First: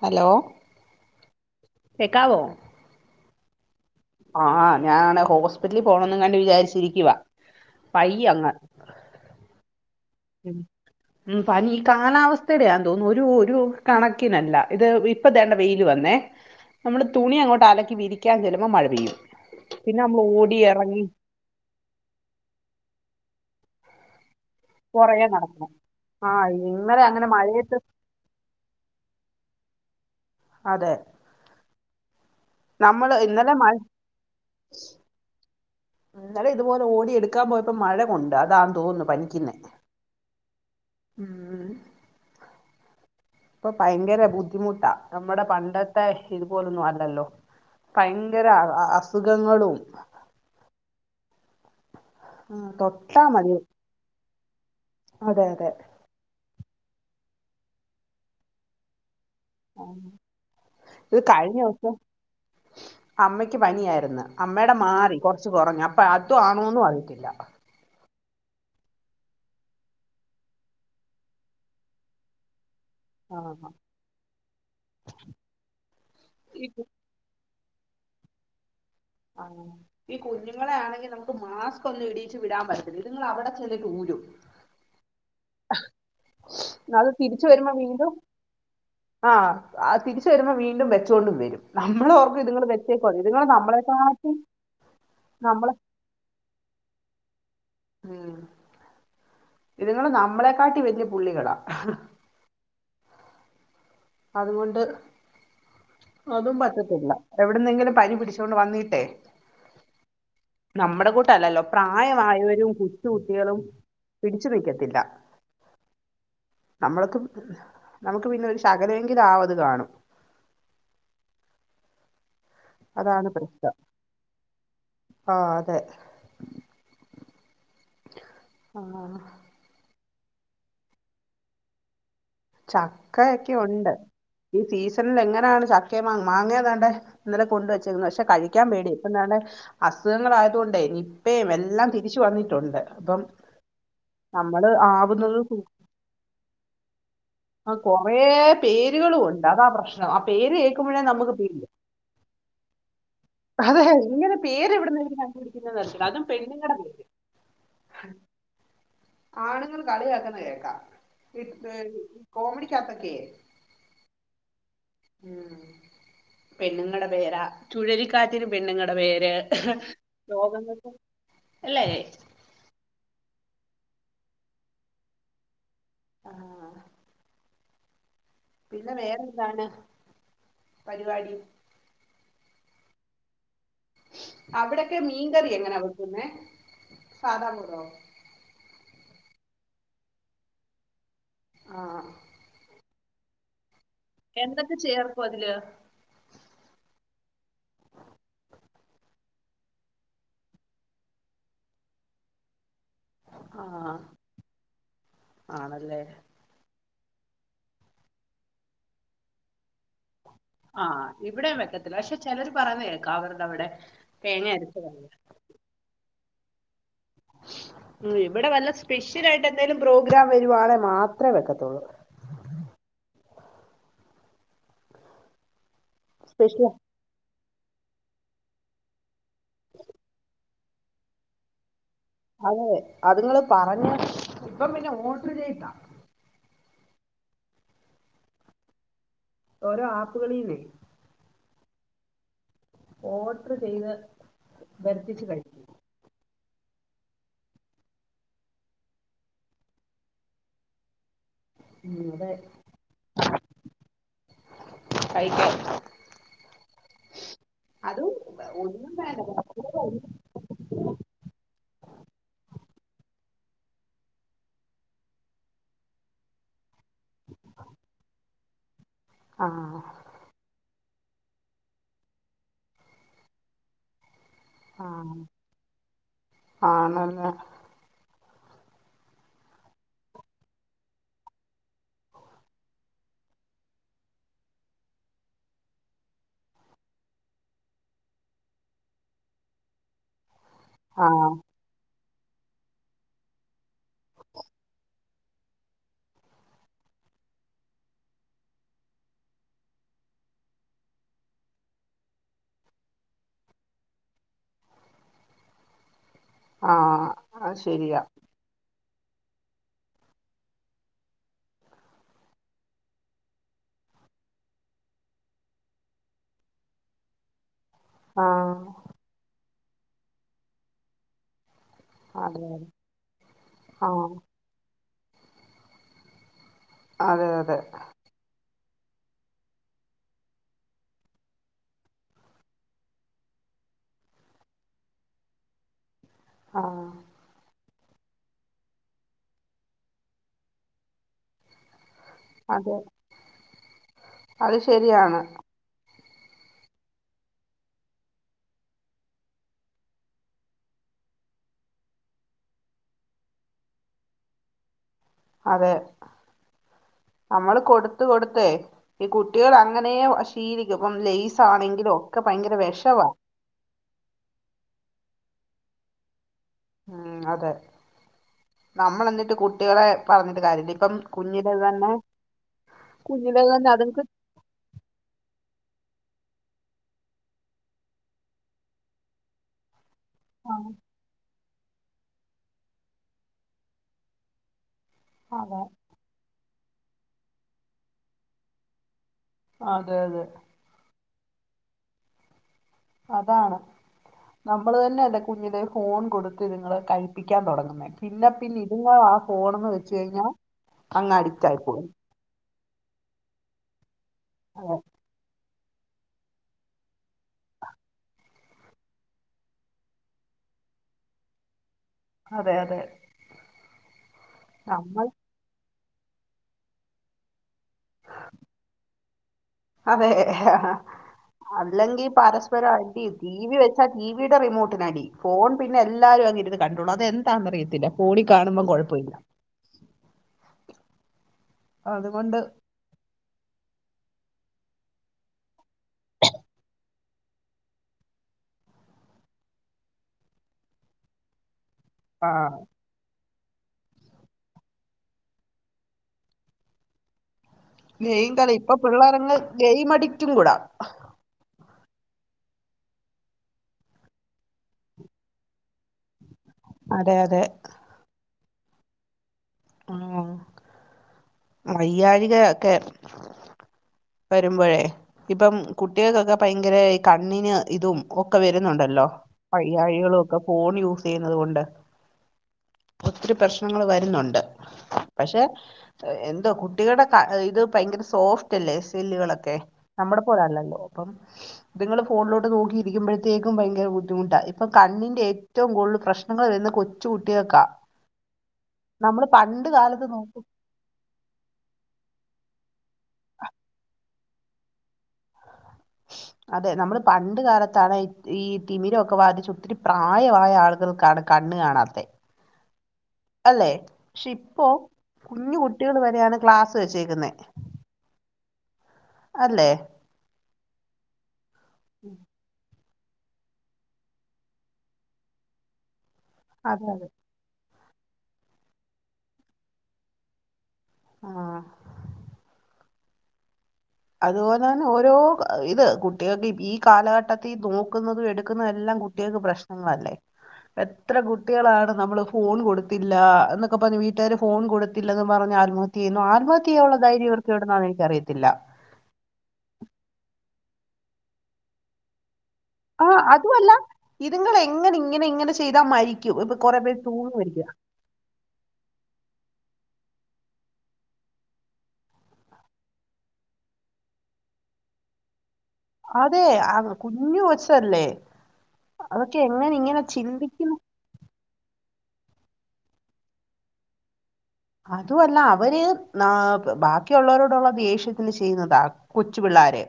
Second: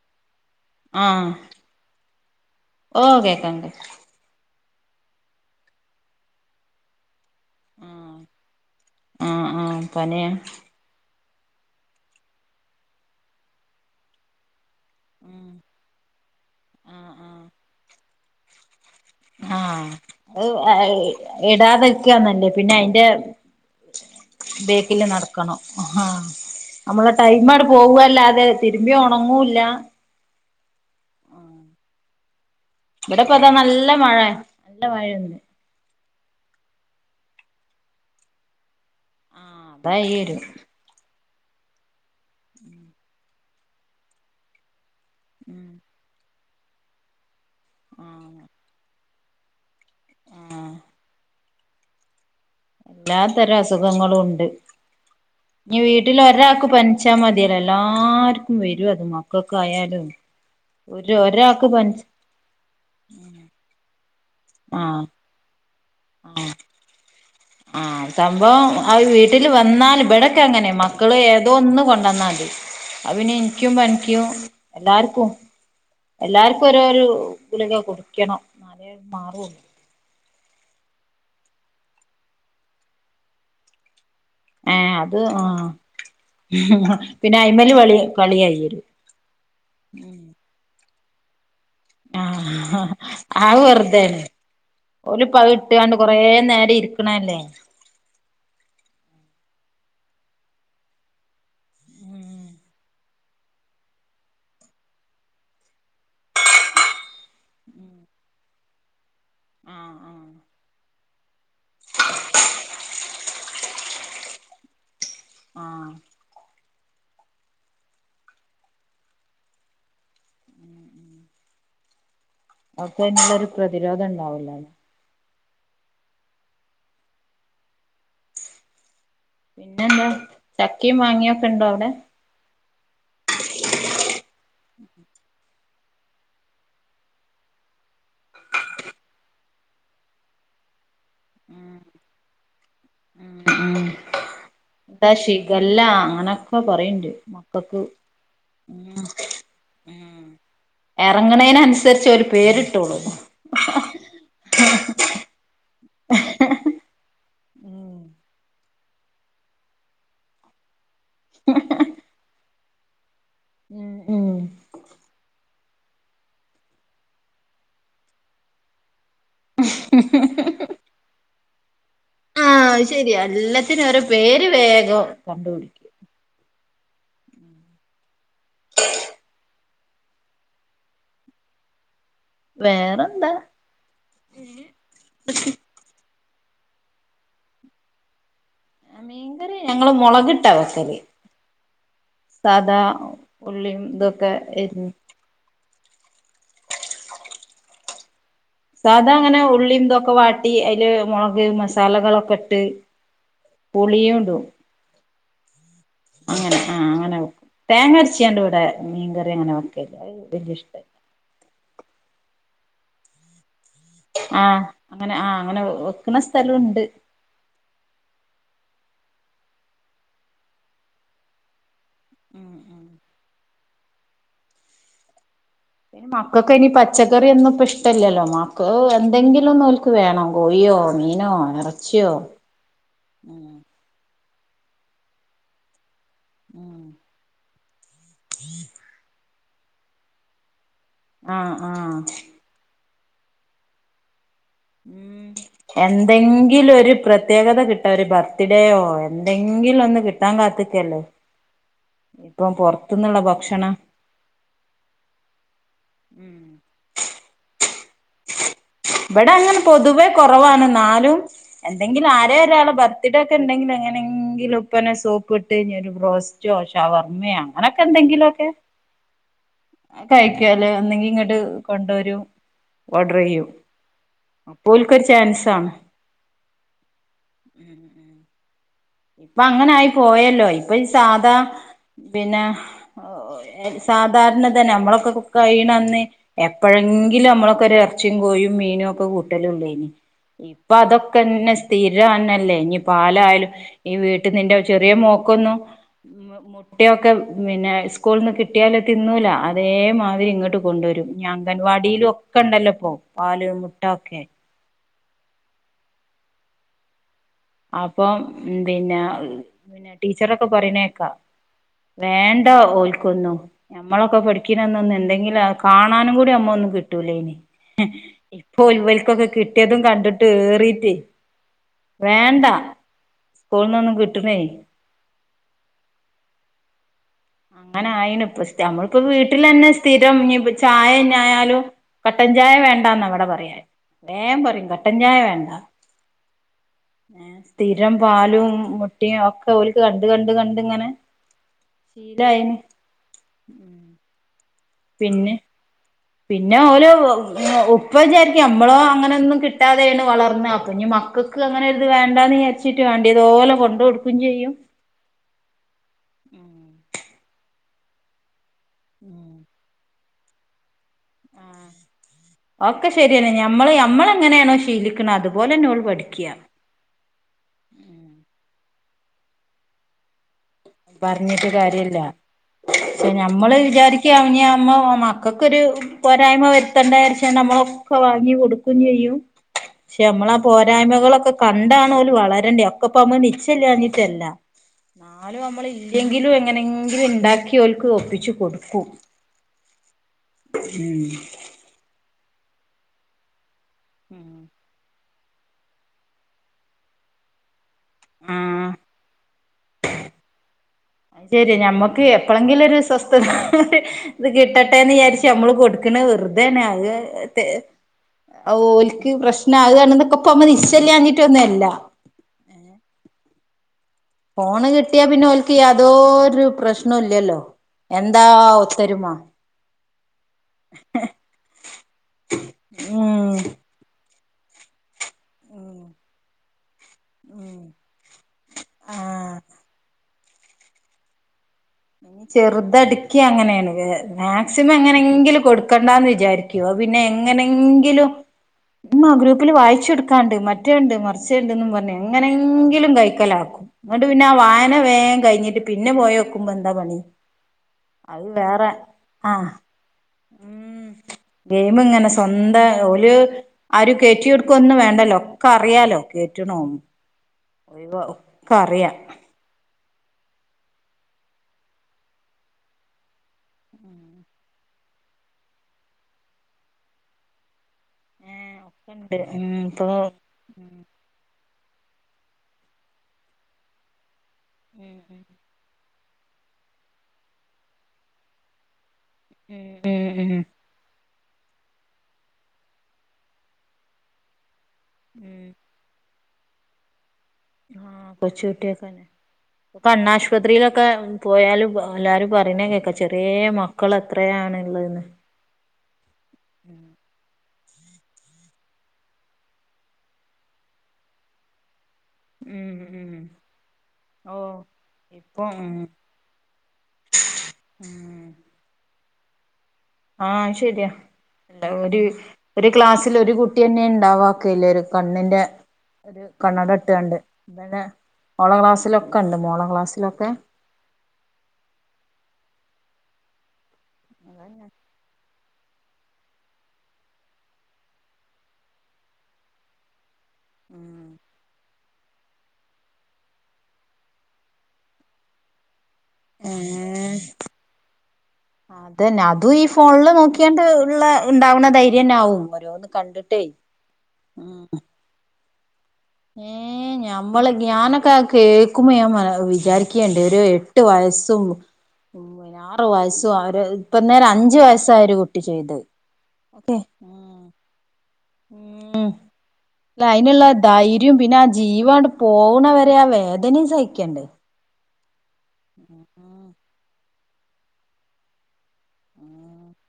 Hello ആഹ് കേക്കാവോ? ഓ കേക്കാം ആഹ് ഞാനാണേ ഹോസ്പിറ്റലിൽ പോണംന്ന് കണ്ട് വിചാരിച്ചിരിക്കുവാ വയ്യ അങ്ങ് ആഹ് ആഹ് പനിയാ? ഉ പനി ഈ കാലാവസ്ഥയുടെ യാൻ തോന്നുന്നു ഒരു ഒരു കണക്കിനല്ല ഇത് ഇപ്പൊ ഉം തേണ്ട വെയില് വന്നേ നമ്മള് ആഹ് തുണി അങ്ങോട്ട് അലക്കി വിരിക്ക ക്കാൻ ചെല്ലുമ്പോ മഴ പെയ്യും പിന്നെ നമ്മള് ഓടി ഇറങ്ങി ഇടാതെക്കന്നല്ലേ പിന്നെ അയിന്റെ ബേക്കില് നടക്കണം ആഹ് ഇന്നലെ നമ്മളെ അങ്ങനെ ടൈമ്മട് മഴയത്ത് പോവല്ലാതെ തിരുമ്പിയാ ഉണങ്ങൂല്ല അതെ നമ്മള് ഇവിടെ പ്പതാ ഇന്നലെ നല്ല മഴ നല്ല മഴയാന്ന് ഇന്നലെ ഇതുപോലെ ഓടി എടുക്കാൻ പോയപ്പോ മഴ കൊണ്ട് അതാന്ന് തോന്നുന്നു പനിക്കുന്ന ആഹ് അതാ ഈ ഒരു ഉം ഉം ഇപ്പൊ ഭയങ്കര ബുദ്ധിമുട്ടാ നമ്മുടെ ഉം പണ്ടത്തെ ഇതുപോലൊന്നും അല്ലല്ലോ ആഹ് ഭയങ്കര അ അസുഖങ്ങളും ആഹ് ആഹ് എല്ലാ തൊട്ടാ മതി തരം അസുഖങ്ങളും ഉണ്ട് അതെ അതെ ഞ്ഞി വീ വീട്ടില് രാൾക്ക് പനിച്ചാൽ മതിയല്ലോ എല്ലാർക്കും വരും അത് മാ ക്കൊക്കെ ആയാലും ഒരു ഇത് കഴിഞ്ഞ ഒരാൾക്ക് ദിവസം പനിച് അമ്മയ്ക്ക് പനിയായിരുന്നു അമ്മയുടെ ആഹ് മാറി കൊറച്ചു കുറഞ്ഞ് അ അത് ആണോന്നും അറിയത്തില്ല. ആഹ സംഭവം ആ വീട്ടില് വന്നാല് ബെടക്ക് അങ്ങനെ മക്കള് ഏതോ ഒന്ന് കൊണ്ടന്നാതി [inaudible] അയ് പിന്നെ ആഹ് ഇനിക്കും പനിക്കും എല്ലാർക്കും ഈ എല്ലാർക്കും കു രോരു ഗുളിക കുടിക്കണം. അതെ ആ ഈ കുഞ്ഞുങ്ങളെ ആണെങ്കിൽ നമുക്ക് മാസ്ക് ഒന്നും ഇടിയിച്ച് വിടാൻ പറ്റില്ല ഇതിങ്ങൾ അവിടെ ചന്നിട്ട് ഊരും. ഏ അത് ആ അത് പിന്നെ ഐമല് വളി കളി കളിയായിരും ആ തിരിച്ചു വരുമ്പം വീണ്ടും വെച്ചൊണ്ടും വരും നമ്മള ഓർക്കും ഇതുങ്ങള് ആഹ് വെച്ചേക്കുവാന്ന് ഇതുങ്ങള് അത് നമ്മളെ വെറുതെയാണ് കാട്ടിം ഓലിപ്പ അത് നമ്മളെ ഇട്ടുകാണ്ട് കൊറേ നേരം ഇരിക്കണല്ലേ ഉം ഇതുങ്ങള് നമ്മളെക്കാട്ടി വലിയ പുള്ളികളാ ഉം അതുകൊണ്ട് അതും പറ്റത്തില്ല എവിടന്നെങ്കിലും പനി പിടിച്ചോണ്ട് വന്നിട്ടേ ആഹ് ആഹ് നമ്മുടെ കൂട്ടല്ലല്ലോ പ്രായമായവരും കൊച്ചുകുട്ടികളും പിടിച്ചു നിക്കത്തില്ല ആഹ് നമ്മൾക്ക് നമൾക്ക് പിന്നെ ഒരു ശകലെങ്കിലും ആവത് കാണും. അതാണ് ഓക്കയ്ന്ള്ളൊരു പ്രശ്നം പ്രതിരോധം ഇണ്ടാവുല ആ അതെ ആഹ്. പിന്നെ എന്താ ചക്കിം മാങ്ങ്യാെക്കെ ഇണ്ടോ അവിടെ. ചക്കെക്ക്യുണ്ട്. ഈ സീസണില് എങ്ങനാണ് ചക്ക മാ മാങ്ങതാണ്ട്. ഇന്നലെ കൊണ്ട് വെച്ചിരുന്നു. പക്ഷെ കഴിക്കാൻ പേടി. ഇപ്പ ന [unintelligible] അസുഖങ്ങളായത് കൊണ്ടെ നിപ്പെം ഉം എല്ലാം തിരിച്ചു വന്നിട്ടുണ്ട് അപ്പം. ഉം നമ്മള് ആവുന്നതും [unintelligible] ഇല്ല അങ്ങനെ ക്കെ പറിണ്ട്. കുറേ പേരുകളും [unintelligible] ക്ക് ഉണ്ട് അതാ പ്രശ്നം ആ പേര് കേൾക്കുമ്പോഴേ നമുക്ക് പേടി എറങ്ങണേനൻസരിച്ച് ഓല് പേര് ഇട്ട് [unintelligible] ഇട്ടോള്ള്. അതെ ഇങ്ങനെ പേര് എവിട്ന്ന [unintelligible] കണ്ടുപിടിക്കുന്ന അതും പെണ്ണുങ്ങളുടെ പേര്. ഉം ആണുങ്ങൾ കളിയാക്കുന്നത് കേൾക്ക. കോമഡിക്ക്യത്തൊക്കെ. ഉം. ഉം പെണ്ണുങ്ങടെ പേരാ. ചുഴലിക്കാറ്റിന് പെണ്ണുങ്ങളുടെ പേര്. രോഗങ്ങക്കും അല്ലേയ്. ആഹ് ശെര്യ എല്ലത്തിനും ഓരോ പേര് വേഗം. ആഹ് പിന്നെ വേറെന്താണ്. പരിപാടി വേറെന്താ അവിടൊക്കെ മീൻകറി എങ്ങനാ വെക്കുന്നെ സാദാമുറോ. മീങ്കറി ഞങ്ങള് മൊളകിട്ടാ വെക്കല് ആ സാധാ - - ഉള്ളിം ഇതൊക് എന്തൊക്കെ ചേർക്കും അതില്. സാധാ അങ്ങനെ ഉള്ളി ഇന്തൊക്കെ വാട്ടി അയ്ല് മൊളക് മസാലകളൊക്കെ ഇട്ട്. ആഹ് പുളിയും ഇടും ആണല്ലെ. അങ്ങനെ. ആ അങ്ങനെ തേങ്ങ അരച്ചാണ്ട് ഇവെടെ മീൻകറി അങ്ങനെ വെക്കല്ല. അ വല്യ ഇഷ്ടം ആ ഇവിടെയും വെക്കത്തില്ല. പക്ഷെ ചെലർ പറയുന്ന കേക്കാം അവരുടെ അവിടെ തേങ്ങ ആഹ് അരച്ച് കറി അങ്ങനെ ആ അങ്ങനെ വെക്ക്ണ സ്ഥലും ഇണ്ട്. ഉം ഇവിടെ വല്ല സ്പെഷ്യല് ആയിട്ട് എന്തേലും പ്രോഗ്രാം വരുവാണെ മാത്രെ വെക്കത്തൊള്ളൂ. ഉം ഉം മക്കക്ക് സ്പെഷ്യൽ അയ്നി പച്ച പ പച്ചക്കറ്യാെന്നും ഇപ്പം ഇഷ്ടല്ലല്ലോ. മാക്ക് ഓ. എന്തെങ്കിലൊന്ന് ഓൽക്ക് വേണം കോഴിയോ, മീനോ, ഇറച്യാെ [unintelligible] ഉം ഓരോ ആപ്പുകളീന്നെ ആഹ് ആഹ് ഓർഡർ ചെയ്ത് വരുത്തിച്ച് ഉം കഴും - - എന്തെങ്കിലും ഒരു പ്രത്യേകത കിട്ടാ ഒരു ബർത്ത്ഡേയോ എന്തെങ്കിലും ഒന്ന് കിട്ടാൻ കാത്തിക്കല്ലെ. ഉം, അതെ ഇപ്പം പൊറത്ത്ന്ന്ള്ള ഭക്ഷണം കയിക്ക ഉം അതും ഇവടെ അങ്ങനെ പൊതുവെ കൊറവാണ് ന്നാലും എന്തങ്കിലും ആരെ ഒരാള് ബർത്ത്ഡെക്കെ ഇണ്ടെങ്കിൽ അങ്ങനെങ്കിലും ഇപ്പനെ സോപ്പ് ഇട്ട് ഞെരു ബ്രോസ് ജോ ശവർമ്മയ അതൊക്കെന്തെങ്കിലു ഒക്കെ ആഹ് കയിക്കാല് ഒന്നെങ്കി ഇങ്ങോട്ട് കൊണ്ടുവരും ഓഡർ എയ്യും ഓൽക്കൊരു ചാൻസാണ് ആണല്ലേ ഇപ്പ അങ്ങനായി പോയല്ലോ ഇപ്പൊ ഈ സാധാ പിന്നെ സാധാരണ തന്നെ അമ്മളൊക്ക് കുക്ക് കയണന്നെ എപ്പോഴെങ്കിലു അമ്മളൊക്കെ ഒരു എറച്ചിയും കോഴിയും മീനും ഒക്കെ കൂട്ടലൊള്ളേയ്നിം ഇപ്പൊ ആ അതൊക്കെന്നെ സ്ഥിരന്നല്ലേ ഇനി പാലായലും ഈ വീട്ടി നിന്റെ ചെറിയ മോക്കൊന്നും മോ മോൾക്ക് കുട്ടിയോക്ക് മിന്നെ സ്കൂളിൽന്ന് കിട്ടിയാല് തിന്നൂല അതേമാതിരി ഇങ്ങോട്ട് കൊണ്ടുവരും ഞ അങ്കൻവാടിലും ഒക്കെ ഒക്കെണ്ടല്ലോ പ്പോ പാല് മുട്ട ഒക്കെ ആഹ് അപ്പോം പിന്നാആ് പിന്നെ ടീച്ചറൊക്കെ പറയണേക്കാം വേണ്ട ഓൽക്കൊന്നും ഞമ്മളൊക്കെ പഠിക്കണന്നൊന്നന്ന് എന്തെങ്കിലും ആക്ക് കാണാനും കൂടി അമ്മൊ ഒന്നും കിട്ടൂലായിനിം ആ ഇപ്പൊ ഇവർക്കൊക്കെ കിട്ടിയതും കണ്ടിട്ട് ഏറീറ്റെ വേണ്ട അതെ ആ സ്കൂളിന്നൊന്നും കിട്ടുണേ അതെ അതെ ആഹ് അയിനിപ്പഷ്ടാ നമ്മളിപ്പോ വീട്ടിലന്നെ സ്ഥിരം ഇഞ് പ്പ ചായന്നെ ആയാലും കട്ടൻ ചായ വേണ്ടാന്ന ഇവിടെ പറയാൻ വേം പറയും കട്ടൻ ചായ വേണ്ട ആഹ് ഏഹ് സ്ഥിരം പാലും മുട്ടയും ഓക്കെ ഓല്ക്ക് കണ്ട് കണ്ട് കണ്ട് ഇങ്ങനെ ശീലായന് അതെ അത് ശരിയാണ് പിന്നെ പിന്നെ ഓരോ ങ്ങ്‌ ഉപ്പ വിചാരിക്കും അമ്മളോ അങ്ങനൊന്നും കിട്ടാതെയാണ് വളർന്നെ അപ്പൊ ഇനി മക്ക ക്ക് അങ്ങനെ ഇത് വേണ്ടന്ന് വിചാച്ചിട്ട് വേണ്ടേത് ഓല കൊണ്ട് കൊടുക്കും ചെയ്യും അതെ [unintelligible] നമ്മള് കൊടുത്ത് കൊടുത്തെ ഈ ഉം കുട്ടിയോള് അങ്ങനെ വ ശീലി യൊപ്പം ലേസ് ആണെങ്കിലു ഒക്കെ ഭയങ്കര വിഷവാ മ്മള് യമ്മള് എങ്ങനെയാണോ ശീലിക്കണെ അതുപോലന്നെ ഓൾ പഠിക്കിയ ഉം അതെ നമ്മളെന്നിട്ട് കുട്ടികളെ പറഞ്ഞിട്ട് കാര്യമില്ല ഇപ്പം പറഞ്ഞിട്ട് കുഞ്ഞിലെ തന്നെ കാര്യല്ല കുഞ്ഞിലെ ഞമ്മള് തന്നെ അതുങ്ങൾക്ക് വിചാരിക്ക ഇനി അമ്മ മക് ക്കൊക്കൊരു പോരായ്മ വരുത്തണ്ടാരിച്ച് നമ്മളൊക്കെ വാങ്ങി കൊടുക്കും ചെയ്യും ക്ഷെ നമ്മളാ പോരായ്മകളൊക്കെ കണ്ടാണോല് വളരണ്ടെ അക്കപ്പ ഞമ്മക്ക് നിശ്ചയ ഇല്ലാഞ്ഞിട്ടല്ല ന്നാലും അതെ ഇല്ലെങ്കിലു എങ്ങനെങ്കിലും ഇണ്ടാക്കി ഓൽക്ക് ഒപ്പിച്ച് കൊടുക്കും അതെ അതെ ഉം അതാണ് ഉം നമ്മള് തന്നെ അല്ലെ കുഞ്ഞിലെ ഫോൺ കൊടുത്ത് ഇതിങ്ങളെ കഴിപ്പിക്കാൻ തൊടങ്ങുന്നെ പിന്ന പിന്നെ ആഹ് ഇതുങ്ങളാ ആ ഫോണൊന്ന് വെച്ച് കയിഞ്ഞാ അയ് ശെരിയാ ഞമ്മക്ക് എപ്പളെങ്കിലും ഒരു സ്വസ്ഥത ഇത് അതെ കിട്ടട്ടേന്ന് വിചാരിച് ച്ച് അമ്മള് കൊടുക്ക്ണത് വെറുതേണ് അത് തെ അത് ഓൽക്ക് പ്രശ്നാകന്നത് ഇപ്പൊ അതിമ്മെ നിശ്ചല്ലാഞ്ഞിട്ട് ഒന്നു അല്ല അതെ അതെ ഫോണ് കിട്ടിയാ നമ്മൾ പിന്നെ ഓൽക്ക് യാതോരു പ്രശ്ണൊല്ലല്ലോ. എന്താ ഒത്തൊരുമ അതെ. അല്ലെങ്കി പരസ്പരം അടി ടി ഉം വി വെച്ചാ ടീ വീ ടെ റിമോട്ടിനടി. ഫോൺ പിന്നെ എല്ലാരും അങ്ങിരുന്ന് കണ്ടോളും അതെന്താന്നറിയത്തില്ല. ഫോണിക്കാണുമ്പോ കൊഴപ്പവില്ല. ആഹ് അയിന് ചെറുതടി ക്ക്യ അങ്ങനേണ് മാക്സിമം എങ്ങനെങ്കിലും കൊടുക്കണ്ടാന്ന് വിചാരിക്കു അത് പിന്നെ എങ്ങനെങ്കിലും ഉമ്മ ഗ്രൂപ്പില് വായിച്ചു കൊടുക്കാണ്ട് മറ്റേണ്ട് മർച്ചേണ്ട്ന്ന് പർഞ്ഞ്, ആ എങ്ങനെങ്കിലും കഴിക്കലാകും ഇന്ന‌ട്ട് പിന്നെ ആ വായന വേം കഴിഞ്ഞിട്ട് പിന്നെ പോയോക്കു മ്പൊ എന്ത‌ പണി അത് ഗെയിം കളി വേറെ ഇപ്പൊ പിള്ളേരങ് ആഹ് ഗെയിം അഡിക്റ്റും കൂടാ. ഗെയിമ്ങ്ങനെ സ്വന്ത ഓല് ആരും കേറ്റിയൊടുക്കൊന്നും വേണ്ടല്ലോ ഒക്കെ അറിയാലോ കേറ്റ്ണവും അതെ അതെ. ഒയിവാകും, ഒക്കെ അറിയാം, ആഹ് വയ്യാഴ്ക ഒക്കെ വരുമ്പഴേ ഇപ്പം കുട്ടികക്കൊക്കെ ഭയങ്കര ഇ കണ്ണിന് ഇതും ഒക്കെ ഏഹ് വരുന്നുണ്ടല്ലോ ഒക്കെണ്ട് ഉം ഇപ്പൊ വയ്യാഴികളും ഒക്ക ഫോൺ ഉം യൂസ് ചെയ്യുന്നത് കൊണ്ട് ഒത്തിരി പ്രശ്നങ്ങൾ വരുന്നുണ്ട്. പക്ഷെ എന്തോ കുട്ടികളുടെ ക ഇത് ഭയങ്കര സോഫ്റ്റ് അല്ലേ സെല്ലുകളൊ ക്കെ നമ്മുടെ ഉം ഉം പോലല്ലല്ലോ? ഇപ്പം ഇത്ങ്ങള് ഫോണിലോട്ട് നോക്കിയിരിക്കുമ്പഴത്തേക്കും ഭയങ്കര ബുദ്ധിമുട്ടാ ഇ പ്പൊ കണ്ണിന്റെ ഉം എറ്റവും കൂടുതല് പ്രശ്നങ്ങൾ വരുന്നെ കൊച്ചുകുട്ടികക്കാ ആഹ് കൊച്ചു കുട്ടിയാക്കെന്നെ ഇപ്പൊ കാലത്ത് നോക്കും കണ്ണാശുപത്രിയിലൊക്കെ പോയാലും എല്ലാരും പറയ്ണെ കേക്കാ ചെറീയെ മക്കൾ എത്രയാണ് ഇള്ളതെന്ന്, അതെ നമ്മള് പണ്ട് കാലത്താണെ ഈ തിമിരൊക്കെ ബാധിച്ച് ഒത്തിരി പ്രായമായ ആളുകൾക്കാണ് കണ്ണ് കാണാത്തെ ഉം ഉം അല്ലെ പക്ഷെ ഓഹ് ഇപ്പോ ഇപ്പൊ കുഞ്ഞു ഉം കുട്ടികൾ വരെയാണ് ക്ലാസ് വെച്ചേക്കുന്നെ. ഉം അല്ലേ? ആഹ് അത് ശെരിയാ എന്താ ഒര് ഒരു ക്ലാസ്സിൽ ഒരു കുട്ടിയെന്നെ ഇണ്ടാവാക്കല്ല ഒരു കണ്ണിന്റെ ഒരു കണ്ണട അതെ അതെ ഇട്ട്കാണ്ട് [unintelligible] ഓളെ ക്ലാസ്സിലൊക്കെ ഇണ്ട് മോളെ ക്ലാസ്സിലൊക്കെ ആഹ്. അതുപോലെ തന്നെ ഓരോ ക- ഇത് കുട്ടികക്ക് ഈ കാലഘട്ടത്തി നോക്കുന്നതും എടുക്കുന്നതും എല്ലം കുട്ടികക്ക് പ്രശ്നങ്ങളല്ലേ. ഉം എത്ര കുട്ടികളാണ് നമ്മള് ഫോൺ കൊടുത്തില്ല, എന്നൊക്കെ പറഞ്ഞഞ് വീട്ടുകാര് ഫോൺ കൊടുത്തില്ലെന്ന് പറഞ്ഞ് ആത്മ യ്യുന്നു ആത്മഹത്യചെയ്യാൻള്ള ധൈര്യവർക്കെവിടുന്നാന്ന് എനിക്കറിയത്തില്ല അതന്നെ അതും ഈ ഫോണിൽ നോക്കിയണ്ട് ഉള്ള ഉണ്ടാവുന്ന ധൈര്യ തന്ന ആവും ഓരോ ആഹ് അതുവല്ല ഇതുങ്ങള് എങ്ങനെ ഇങ്ങനെ ഇങ്ങനെ ചെയ്താ മരി ഏഹ് ഞമ്മള് ഞാനൊക്ക കേക്കുമ്പോ ഞാൻ വിചാരിക്കണ്ട് ഒരു എട്ട് വയസ്സും ആറു വയസ്സും അവര് ഇപ്പ നേരം അഞ്ചു വയസ്സായ ഒരു കുട്ടി ചെയ്ത് അതെ ഓക്കെ കുഞ്ഞു കൊച്ചല്ലേ ഉം അതൊക്കെ എങ്ങനെ ഇങ്ങനെ ചിന്തിക്കുന്ന്‌ യും പിന്നെ ആ ജീവാണ്ട് പോവണവരെ ആ വേദനയും സഹിക്കണ്ടേ അതുവല്ല അവര് ഉം ന ബാക്കിയുള്ളവരോടുള്ള ദേഷ്യത്തിൽ ചെയ്യുന്നത കൊച്ചു ഉം പിള്ളേര്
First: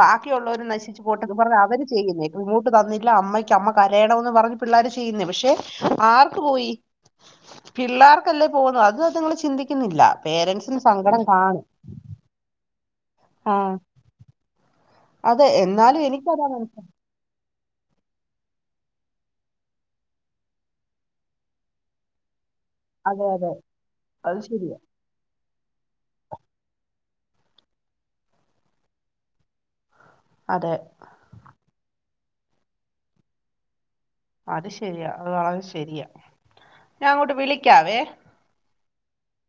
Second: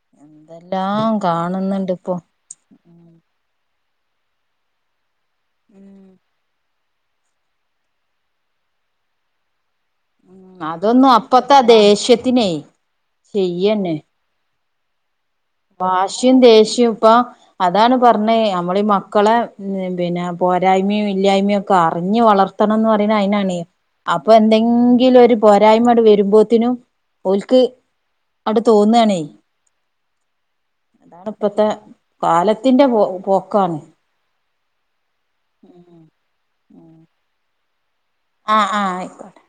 ബാക്കിയുള്ളവര് നശിച്ചു എന്തെല്ലാം പോട്ടന്ന്പറഞ്ഞ് അവര് കാണുന്നുണ്ട് ഇപ്പൊ ചെയ്യുന്നേ ഇങ്ങോട്ട് തന്നില്ല അമ്മയ്ക്ക് അമ്മ കരയണന്ന് പറഞ്ഞ് പിള്ളോര് ചെയ്യേ പക്ഷെ ഉം ആർക്ക് പോയി പിള്ളേർക്കല്ലേ പോന്നു അത്ത് നിങ്ങൾ ചിന്തിക്കുന്നില്ല ഉം പേരൻസിന് അതൊന്നും സങ്കടം അപ്പത്താ കാണും ദേഷ്യത്തിനേ ആ ചെയ്യന്നെ അതെ എന്നാലും വാഷും എനിക്കതാ മനസ്സിലായത് ദേഷ്യം ഇപ്പൊ അതാണ് പറഞ്ഞത് നമ്മളീഈ മക്കളെ പിന്നെ പോരായ്മയും ഇല്ലായ്മയും ഒക്കെ അറിഞ് വളർ ത്തണംന്ന് പറയ്ണെ അതെ അതെ അയിനാണ് അപ്പൊ അത് എന്തെങ്കി ശരിയാ എന്തെങ്കിലും ഒരു പോരായ്മ അട് വരുമ്പോത്തിനും ഓൽക്ക് അടെ തോന്നണേ അതെ ണ ഇപ്പഴത്തെ കാലത്തിന്റെ പോ പോക്കാണ് അത് ശരിയാ അത് വളത് ശരിയാ ഞാൻ അങ്ങോട്ട് വിളിക്കാവേ ആഹ് ആഹ് ആയിക്കോട്ടെ